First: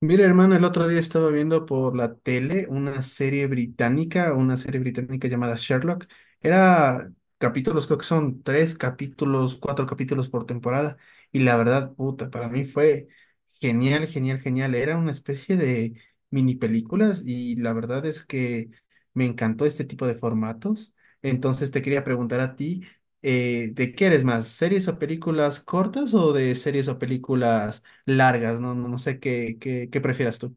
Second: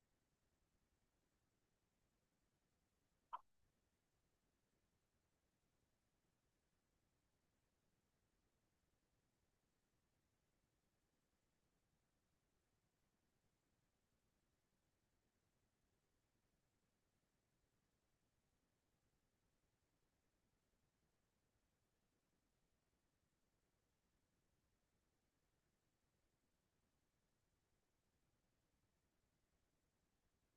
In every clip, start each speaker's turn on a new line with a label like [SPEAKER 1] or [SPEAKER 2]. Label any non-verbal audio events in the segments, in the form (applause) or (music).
[SPEAKER 1] Mira, hermano, el otro día estaba viendo por la tele una serie británica llamada Sherlock. Era Capítulos, creo que son tres capítulos, cuatro capítulos por temporada. Y la verdad, puta, para mí fue genial, genial, genial. Era una especie de mini películas y la verdad es que me encantó este tipo de formatos. Entonces te quería preguntar a ti, ¿de qué eres más? ¿Series o películas cortas o de series o películas largas? ¿No? No, no sé qué prefieras tú.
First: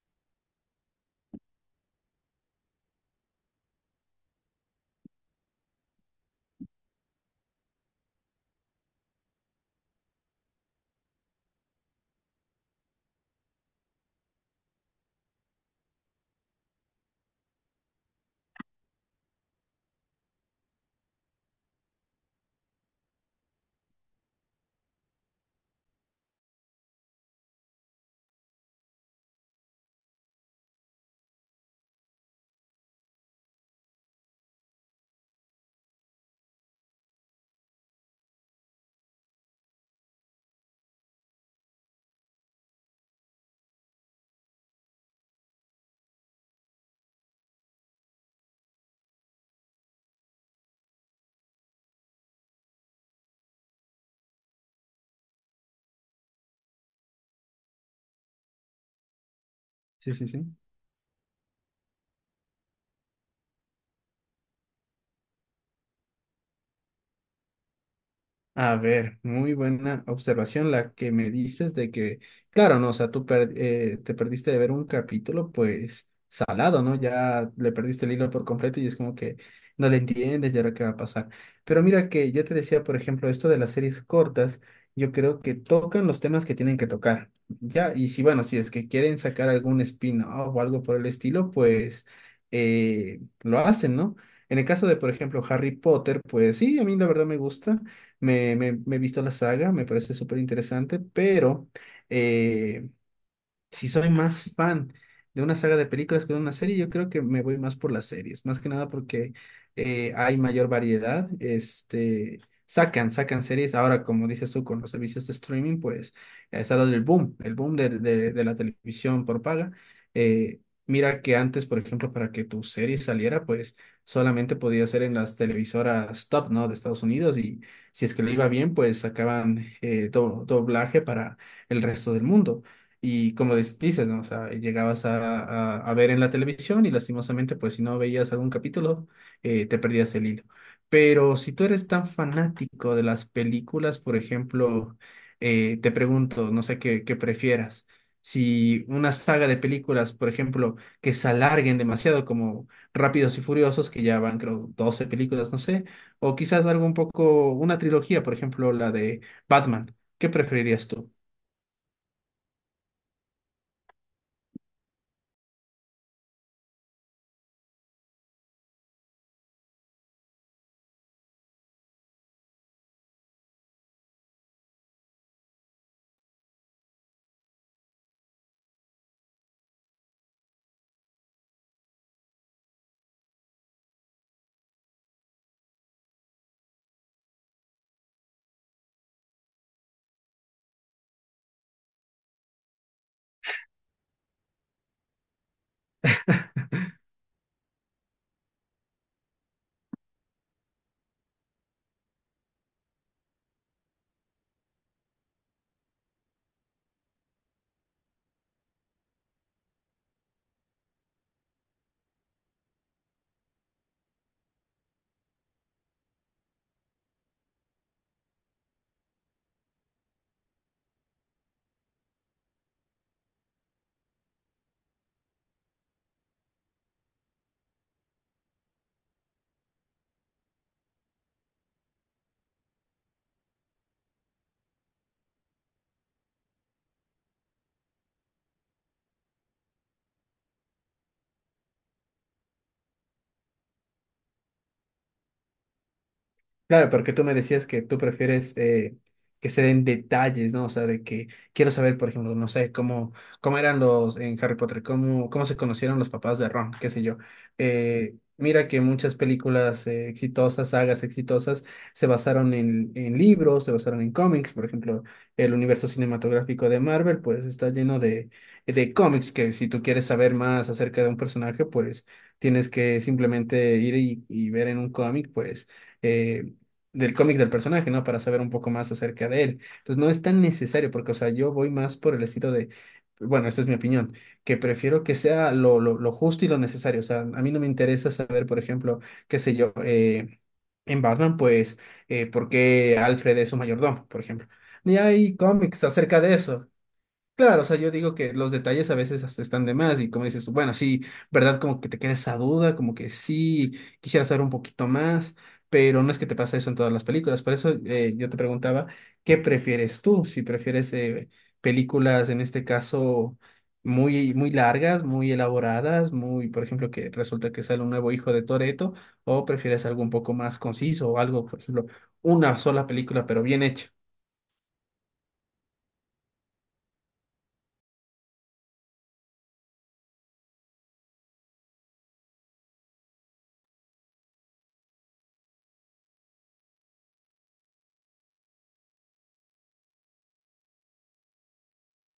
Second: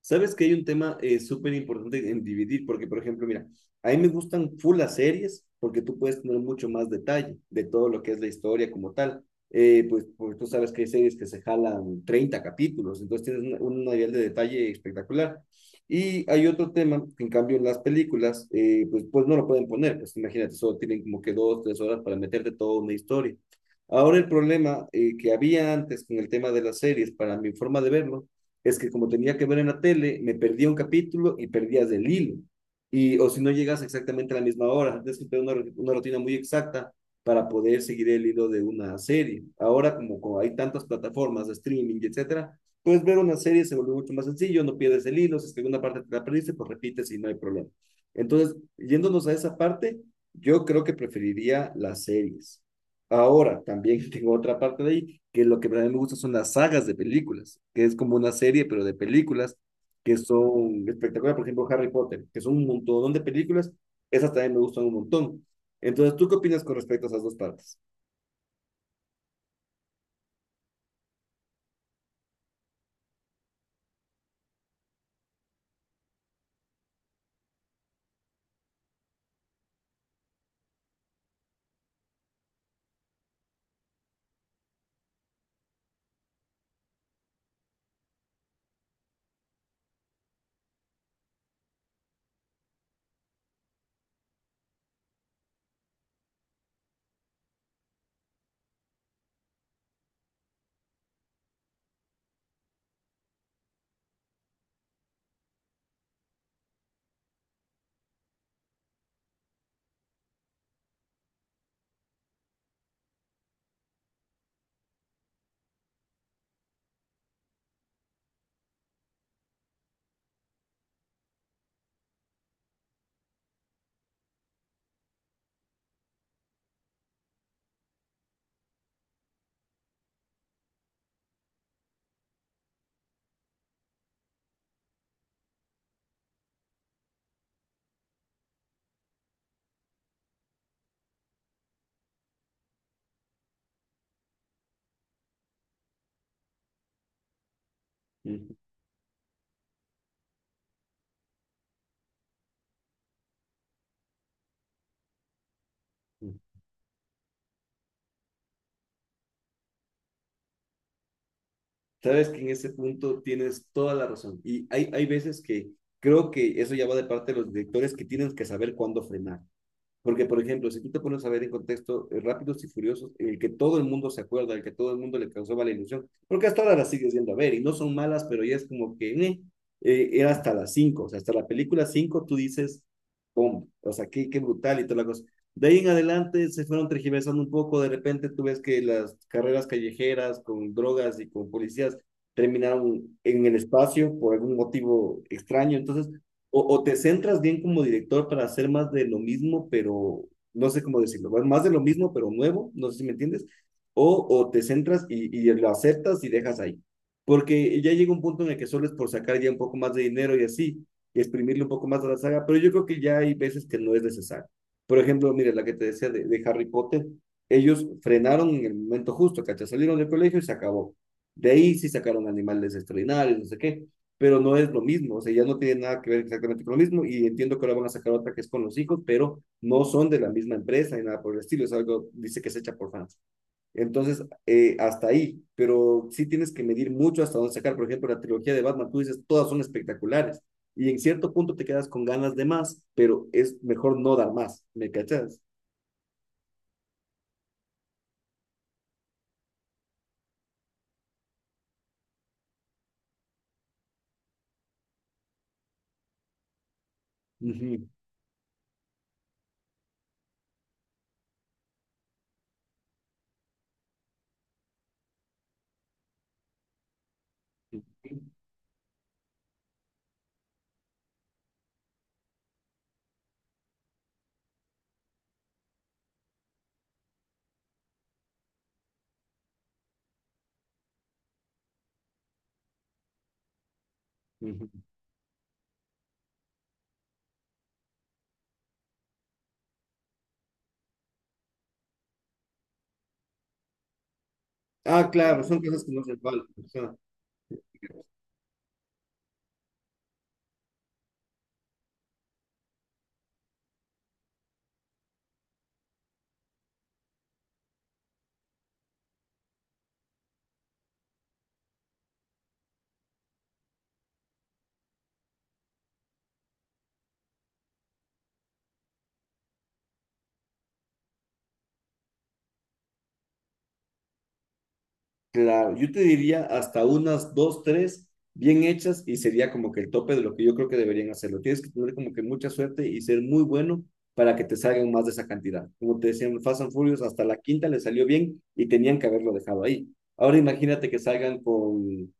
[SPEAKER 2] Sabes que hay un tema súper importante en dividir, porque, por ejemplo, mira, a mí me gustan full las series porque tú puedes tener mucho más detalle de todo lo que es la historia como tal. Pues, porque tú sabes que hay series que se jalan 30 capítulos, entonces tienes un nivel de detalle espectacular. Y hay otro tema que, en cambio, en las películas, pues no lo pueden poner, pues imagínate, solo tienen como que dos, tres horas para meterte toda una historia. Ahora el problema que había antes con el tema de las series, para mi forma de verlo, es que como tenía que ver en la tele, me perdía un capítulo y perdías el hilo. Y, o si no llegas exactamente a la misma hora, tienes que tener una rutina muy exacta para poder seguir el hilo de una serie. Ahora, como hay tantas plataformas de streaming, etcétera, puedes ver una serie, se vuelve mucho más sencillo, no pierdes el hilo, si es que alguna parte te la perdiste, pues repites y no hay problema. Entonces, yéndonos a esa parte, yo creo que preferiría las series. Ahora, también (laughs) tengo otra parte de ahí, que lo que a mí me gusta son las sagas de películas, que es como una serie, pero de películas
[SPEAKER 1] Sí,
[SPEAKER 2] que
[SPEAKER 1] sí, sí.
[SPEAKER 2] son espectaculares. Por ejemplo, Harry Potter, que son un montón de películas, esas también me gustan un montón. Entonces, ¿tú qué opinas con respecto a esas dos partes?
[SPEAKER 1] A ver, muy buena observación la que me dices de que, claro, no, o sea, te perdiste de ver un capítulo, pues salado, ¿no? Ya le perdiste el hilo por completo y es como que no le entiendes y ahora qué va a pasar. Pero mira que yo te decía, por ejemplo, esto de las series cortas, yo creo que tocan los temas que tienen que tocar, ¿ya? Y si, bueno, si es que quieren sacar algún spin-off o algo por el estilo, pues lo hacen, ¿no? En el caso de, por ejemplo, Harry Potter, pues sí, a mí la verdad me gusta. Me he visto la saga, me parece súper interesante, pero eh, si soy más fan de una saga de películas que de una serie, yo creo que me voy más por las series, más que nada porque hay mayor variedad, este, sacan series, ahora como dices tú con los servicios de streaming, pues se ha dado el boom, el boom de la televisión por paga. Eh, Mira que antes, por ejemplo, para que tu serie saliera, pues solamente podía ser en las televisoras top, ¿no? De Estados Unidos y si es que le iba bien, pues sacaban doblaje para el resto del mundo. Y como dices, ¿no? O sea, llegabas a ver en la televisión y lastimosamente, pues si no veías algún capítulo, te perdías el hilo. Pero si tú eres tan fanático de las películas, por ejemplo, te pregunto, no sé qué prefieras.
[SPEAKER 2] Ujú.
[SPEAKER 1] Si una saga de películas, por ejemplo, que se alarguen demasiado, como Rápidos y Furiosos, que ya van, creo, 12 películas, no sé, o
[SPEAKER 2] Ujú.
[SPEAKER 1] quizás algo un poco, una trilogía, por ejemplo, la de Batman, ¿qué preferirías tú?
[SPEAKER 2] Sabes que en ese punto tienes toda la razón. Y hay veces que creo que eso ya va de parte de los directores que tienen que saber cuándo frenar. Porque, por ejemplo, si tú te pones a ver en contexto Rápidos y Furiosos, el que todo el mundo se acuerda, el que todo el mundo le causó mala ilusión, porque hasta ahora las sigues viendo a ver y no son malas, pero ya es como que era hasta las cinco, o sea, hasta la película 5 tú dices, ¡pum! O sea, qué, qué brutal y toda la cosa. De ahí en adelante se fueron tergiversando un poco, de repente tú ves que las carreras callejeras con drogas y con policías terminaron en el espacio por algún motivo extraño, entonces o te centras bien como director para hacer más de lo mismo, pero no sé cómo decirlo, más de lo mismo, pero nuevo, no sé si me entiendes, o te centras y lo aceptas y dejas ahí. Porque ya llega un punto en el que solo es por sacar ya un poco más de dinero y así, y exprimirle un poco más a la saga, pero yo creo que ya hay veces que no es necesario. Por ejemplo, mire, la que te decía de Harry Potter, ellos frenaron en el momento justo, ¿cachai? Salieron del colegio y se acabó. De ahí sí sacaron animales extraordinarios, no sé qué, pero no es lo mismo, o sea, ya no tiene nada que ver exactamente con lo mismo y entiendo que ahora van a sacar otra que es con los hijos, pero no son de la misma empresa ni nada por el estilo, es algo, dice que es hecha por fans. Entonces, hasta ahí, pero sí tienes que medir mucho hasta dónde sacar, por ejemplo, la trilogía de Batman, tú dices, todas son espectaculares y en cierto punto te quedas con ganas de más, pero es mejor no dar más, ¿me cachas?
[SPEAKER 1] Claro, porque tú me decías que tú prefieres que se den detalles, ¿no? O sea, de que quiero saber, por ejemplo, no sé, cómo eran los en Harry Potter, cómo se conocieron los papás de Ron, qué sé yo.
[SPEAKER 2] Ujú,
[SPEAKER 1] Mira que muchas películas exitosas, sagas exitosas, se basaron en libros, se basaron en cómics, por ejemplo, el universo cinematográfico de Marvel, pues está lleno
[SPEAKER 2] ujú,
[SPEAKER 1] de cómics que si tú quieres saber más acerca de un personaje, pues tienes que simplemente ir y ver en un cómic, pues, eh, del cómic del personaje, ¿no? Para saber un poco más acerca de él. Entonces, no es tan necesario porque, o sea, yo voy más por el estilo de, bueno, esta es mi opinión, que
[SPEAKER 2] ujú.
[SPEAKER 1] prefiero que sea lo justo y lo necesario. O sea, a mí no me interesa saber, por ejemplo, qué sé yo, en Batman, pues, por qué Alfred es su mayordomo, por ejemplo. Ni
[SPEAKER 2] Ah,
[SPEAKER 1] hay
[SPEAKER 2] claro, son cosas
[SPEAKER 1] cómics
[SPEAKER 2] que no se
[SPEAKER 1] acerca de
[SPEAKER 2] valen.
[SPEAKER 1] eso. Claro, o sea, yo digo que los detalles a veces hasta están de más y como dices tú, bueno, sí, ¿verdad? Como que te queda esa duda, como que sí, quisiera saber un poquito más, pero no es que te pasa eso en todas las películas. Por eso yo te preguntaba, ¿qué prefieres tú? Si prefieres películas, en este caso, muy, muy largas, muy elaboradas, por ejemplo, que resulta que sale un nuevo hijo de Toreto, o prefieres algo un poco más conciso o algo, por ejemplo, una sola película, pero bien hecha.
[SPEAKER 2] Claro, yo te diría hasta unas dos, tres bien hechas y sería como que el tope de lo que yo creo que deberían hacerlo. Tienes que tener como que mucha suerte y ser muy bueno para que te salgan más de esa cantidad. Como te decían, Fast and Furious hasta la quinta le salió bien y tenían que haberlo dejado ahí. Ahora imagínate que salgan con,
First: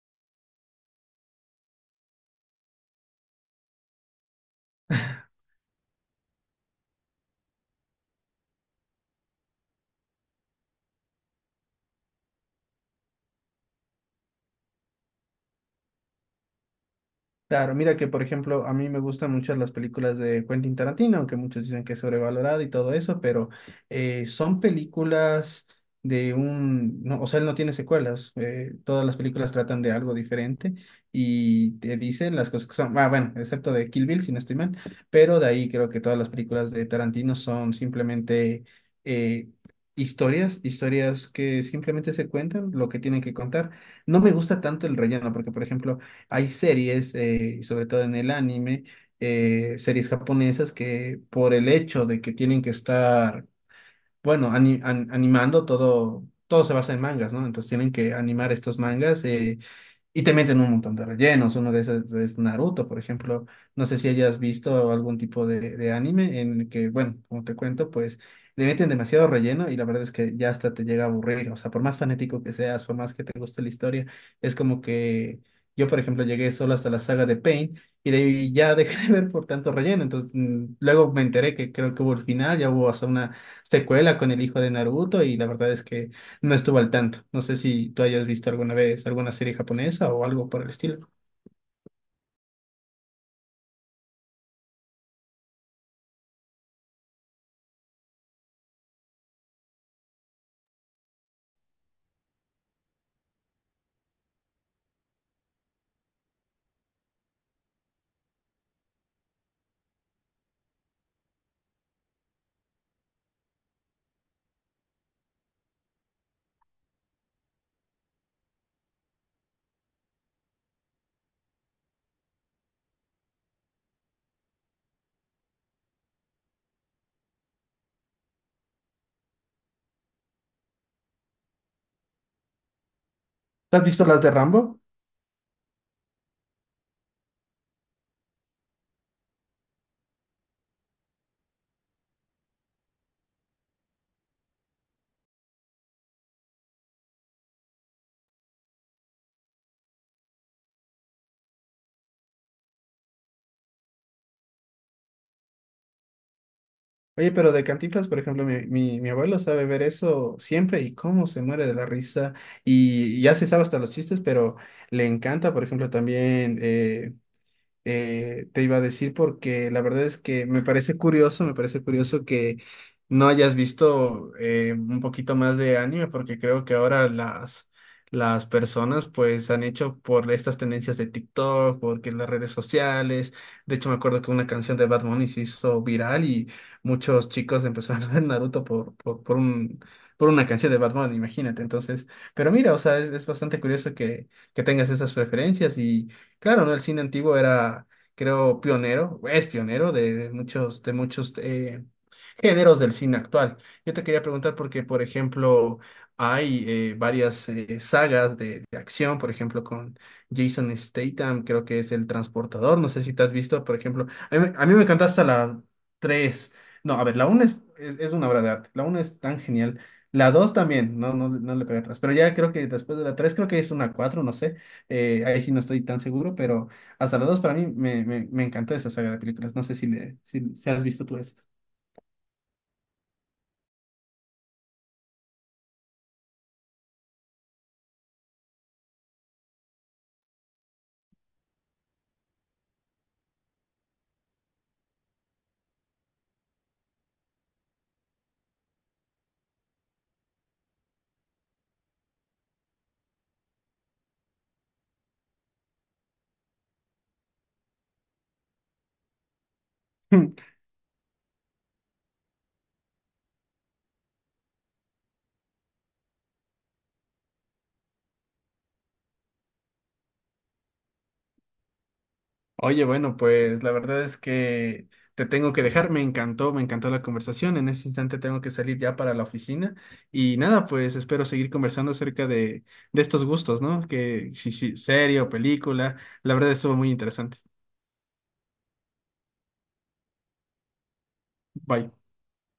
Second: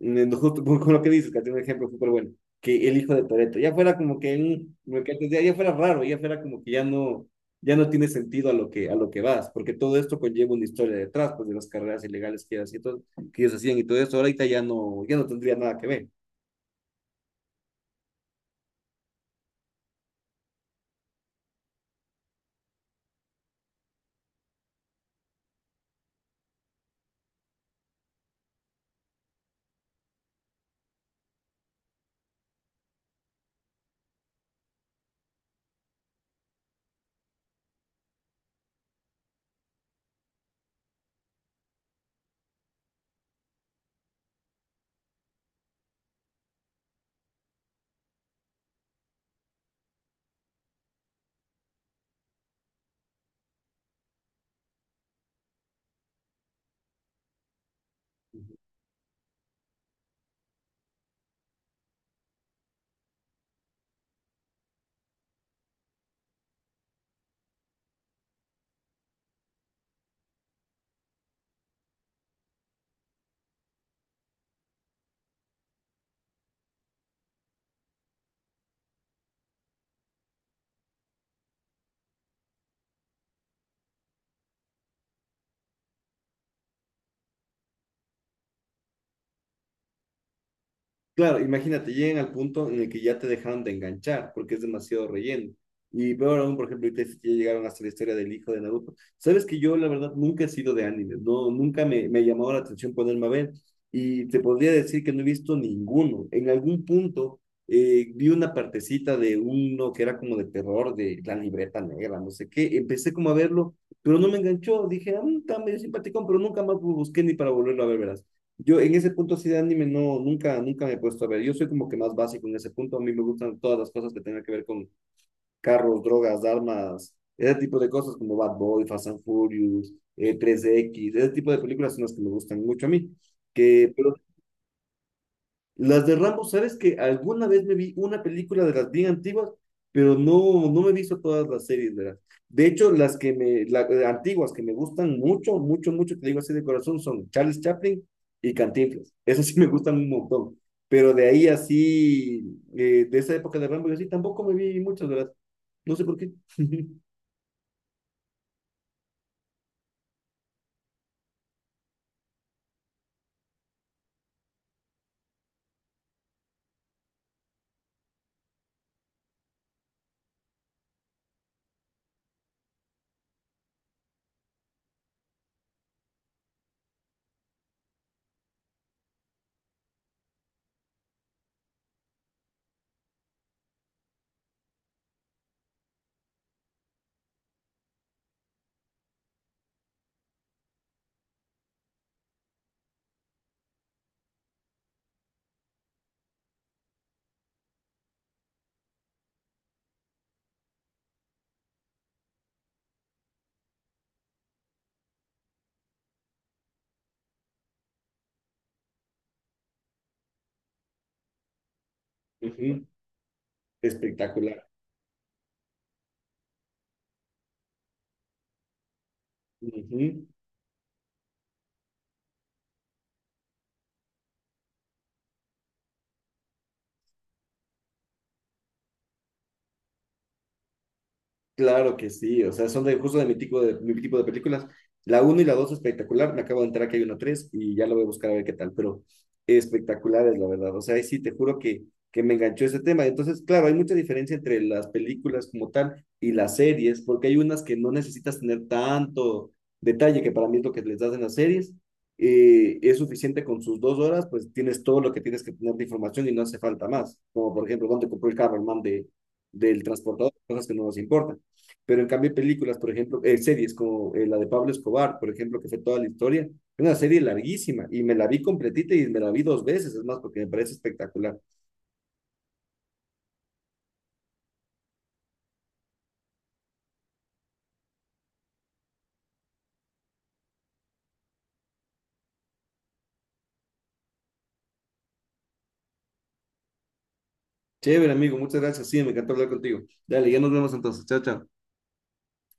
[SPEAKER 2] justo (laughs) con lo que dices, que tiene un ejemplo súper bueno, que el hijo de Toretto ya fuera como que un, como que antes ya fuera raro, ya fuera como que ya no tiene sentido a lo que vas, porque todo esto conlleva una historia detrás, pues de las carreras ilegales que, que ellos hacían y todo esto ahorita ya no, ya no tendría nada que ver.
[SPEAKER 1] Claro, mira que por ejemplo a mí me gustan mucho las películas de Quentin Tarantino, aunque muchos dicen que es sobrevalorado y todo eso, pero son películas no, o sea, él no tiene secuelas, todas las películas tratan de algo diferente y te dicen las cosas que son, ah, bueno, excepto de Kill Bill, si no estoy mal, pero de ahí creo que todas las películas de Tarantino son simplemente eh, historias, historias que simplemente se cuentan lo que tienen que contar. No me gusta tanto el relleno, porque por ejemplo hay series, y sobre todo en el anime, series japonesas que por el hecho de que tienen que estar, bueno, animando todo, todo se basa en mangas, ¿no? Entonces tienen que animar estos mangas. Y te meten un montón de rellenos. Uno de esos es Naruto, por ejemplo. No sé si hayas visto algún tipo de anime en el que, bueno, como te cuento, pues le meten demasiado relleno y la verdad es que ya hasta te llega a aburrir. O sea, por más fanático que seas, por más que te guste la historia, es como que yo, por ejemplo, llegué solo hasta la saga de Pain y de ahí ya (laughs) dejé de ver por tanto relleno. Entonces, luego me enteré que creo que hubo el final, ya hubo hasta una secuela con el hijo de Naruto y la verdad es que no estuve al tanto. No sé si tú hayas visto alguna vez alguna serie japonesa o algo por el estilo.
[SPEAKER 2] Claro, imagínate, llegan al punto en el que ya te dejaron de enganchar porque es demasiado relleno. Y peor aún, por ejemplo, ahorita sí que ya llegaron hasta la historia del hijo de Naruto. Sabes que yo, la verdad, nunca he sido de anime, no, nunca me ha llamado la atención ponerme a ver. Y te podría decir que no he visto ninguno. En algún punto vi una partecita de uno que era como de terror, de la libreta negra, no sé qué. Empecé como a verlo, pero no me enganchó. Dije, ah, está medio simpaticón, pero nunca más busqué ni para volverlo a ver, verás. Yo en ese punto sí de anime no, nunca, nunca me he puesto a ver. Yo soy como que más básico en ese punto. A mí me gustan todas las cosas que tengan que ver con carros, drogas, armas, ese tipo de cosas como Bad Boy, Fast and Furious, 3X, ese tipo de películas son las que me gustan mucho a mí.
[SPEAKER 1] ¿Tú ¿Has
[SPEAKER 2] Que,
[SPEAKER 1] visto
[SPEAKER 2] pero
[SPEAKER 1] las de Rambo?
[SPEAKER 2] las de Rambo, ¿sabes que alguna vez me vi una película de las bien antiguas, pero no, no me he visto todas las series, ¿verdad? De hecho, las que antiguas que me gustan mucho, mucho, mucho, te digo así de corazón, son Charles Chaplin y Cantinflas. Esas sí me gustan un montón. Pero de ahí así, de esa época de Rambo, yo sí tampoco me vi muchas, ¿verdad? No sé por qué. (laughs)
[SPEAKER 1] Oye, pero de Cantinflas, por ejemplo, mi abuelo sabe ver eso siempre y cómo se muere de la risa. Y ya se sabe hasta los chistes, pero le encanta, por ejemplo, también te iba a decir porque la verdad es que me parece curioso que no hayas visto un poquito más de anime porque creo que ahora las personas pues han hecho por estas tendencias de TikTok, porque las redes sociales, de hecho me acuerdo que una canción de Bad Bunny se hizo viral y muchos chicos empezaron a ver Naruto por una canción de Bad Bunny, imagínate. Entonces, pero mira, o sea, es bastante curioso que tengas esas preferencias y claro, ¿no? El cine antiguo era, creo, pionero, es pionero de muchos géneros del cine actual. Yo te quería preguntar porque, por ejemplo, hay varias sagas de acción, por ejemplo, con Jason Statham, creo que es El Transportador,
[SPEAKER 2] Ujú.
[SPEAKER 1] no sé si te has visto, por ejemplo,
[SPEAKER 2] Espectacular.
[SPEAKER 1] a mí me encanta hasta la 3, no, a ver, la uno es, una obra de arte, la uno es tan genial,
[SPEAKER 2] Ujú.
[SPEAKER 1] la 2 también, no, no, no le pega atrás, pero ya creo que después de la 3 creo que es una 4, no sé. Ahí sí no estoy tan seguro, pero hasta las dos para mí me, me encanta esa saga de películas. No sé si, le, si, si has visto tú esas.
[SPEAKER 2] Claro que sí, o sea, son de, justo de mi tipo de, mi tipo de películas. La uno y la 2 espectacular, me acabo de enterar que hay una 3 y ya lo voy a buscar a ver qué tal, pero espectacular es la verdad, o sea, ahí sí te juro que me enganchó ese tema. Entonces, claro, hay mucha diferencia entre las películas como tal y las series, porque hay unas que no necesitas tener tanto detalle, que para mí es lo que les das en las series, es suficiente con sus 2 horas, pues tienes todo lo que tienes que tener de información y no hace falta más, como por ejemplo, dónde compró el carro el man del transportador,
[SPEAKER 1] (laughs)
[SPEAKER 2] cosas que no nos importan. Pero en cambio, películas, por ejemplo, series como la de Pablo Escobar, por ejemplo, que fue toda la historia, es una serie larguísima y me la vi completita y me la vi 2 veces, es más, porque me parece espectacular.
[SPEAKER 1] Oye, bueno, pues la verdad es que te tengo que dejar. Me encantó la conversación. En este instante tengo que salir ya para la oficina. Y nada, pues espero seguir conversando acerca de estos gustos, ¿no? Que si, si, serie o película. La verdad estuvo muy interesante.
[SPEAKER 2] Chévere, amigo, muchas gracias. Sí, me encantó hablar contigo. Dale, ya nos vemos entonces. Chao, chao.
[SPEAKER 1] Bye.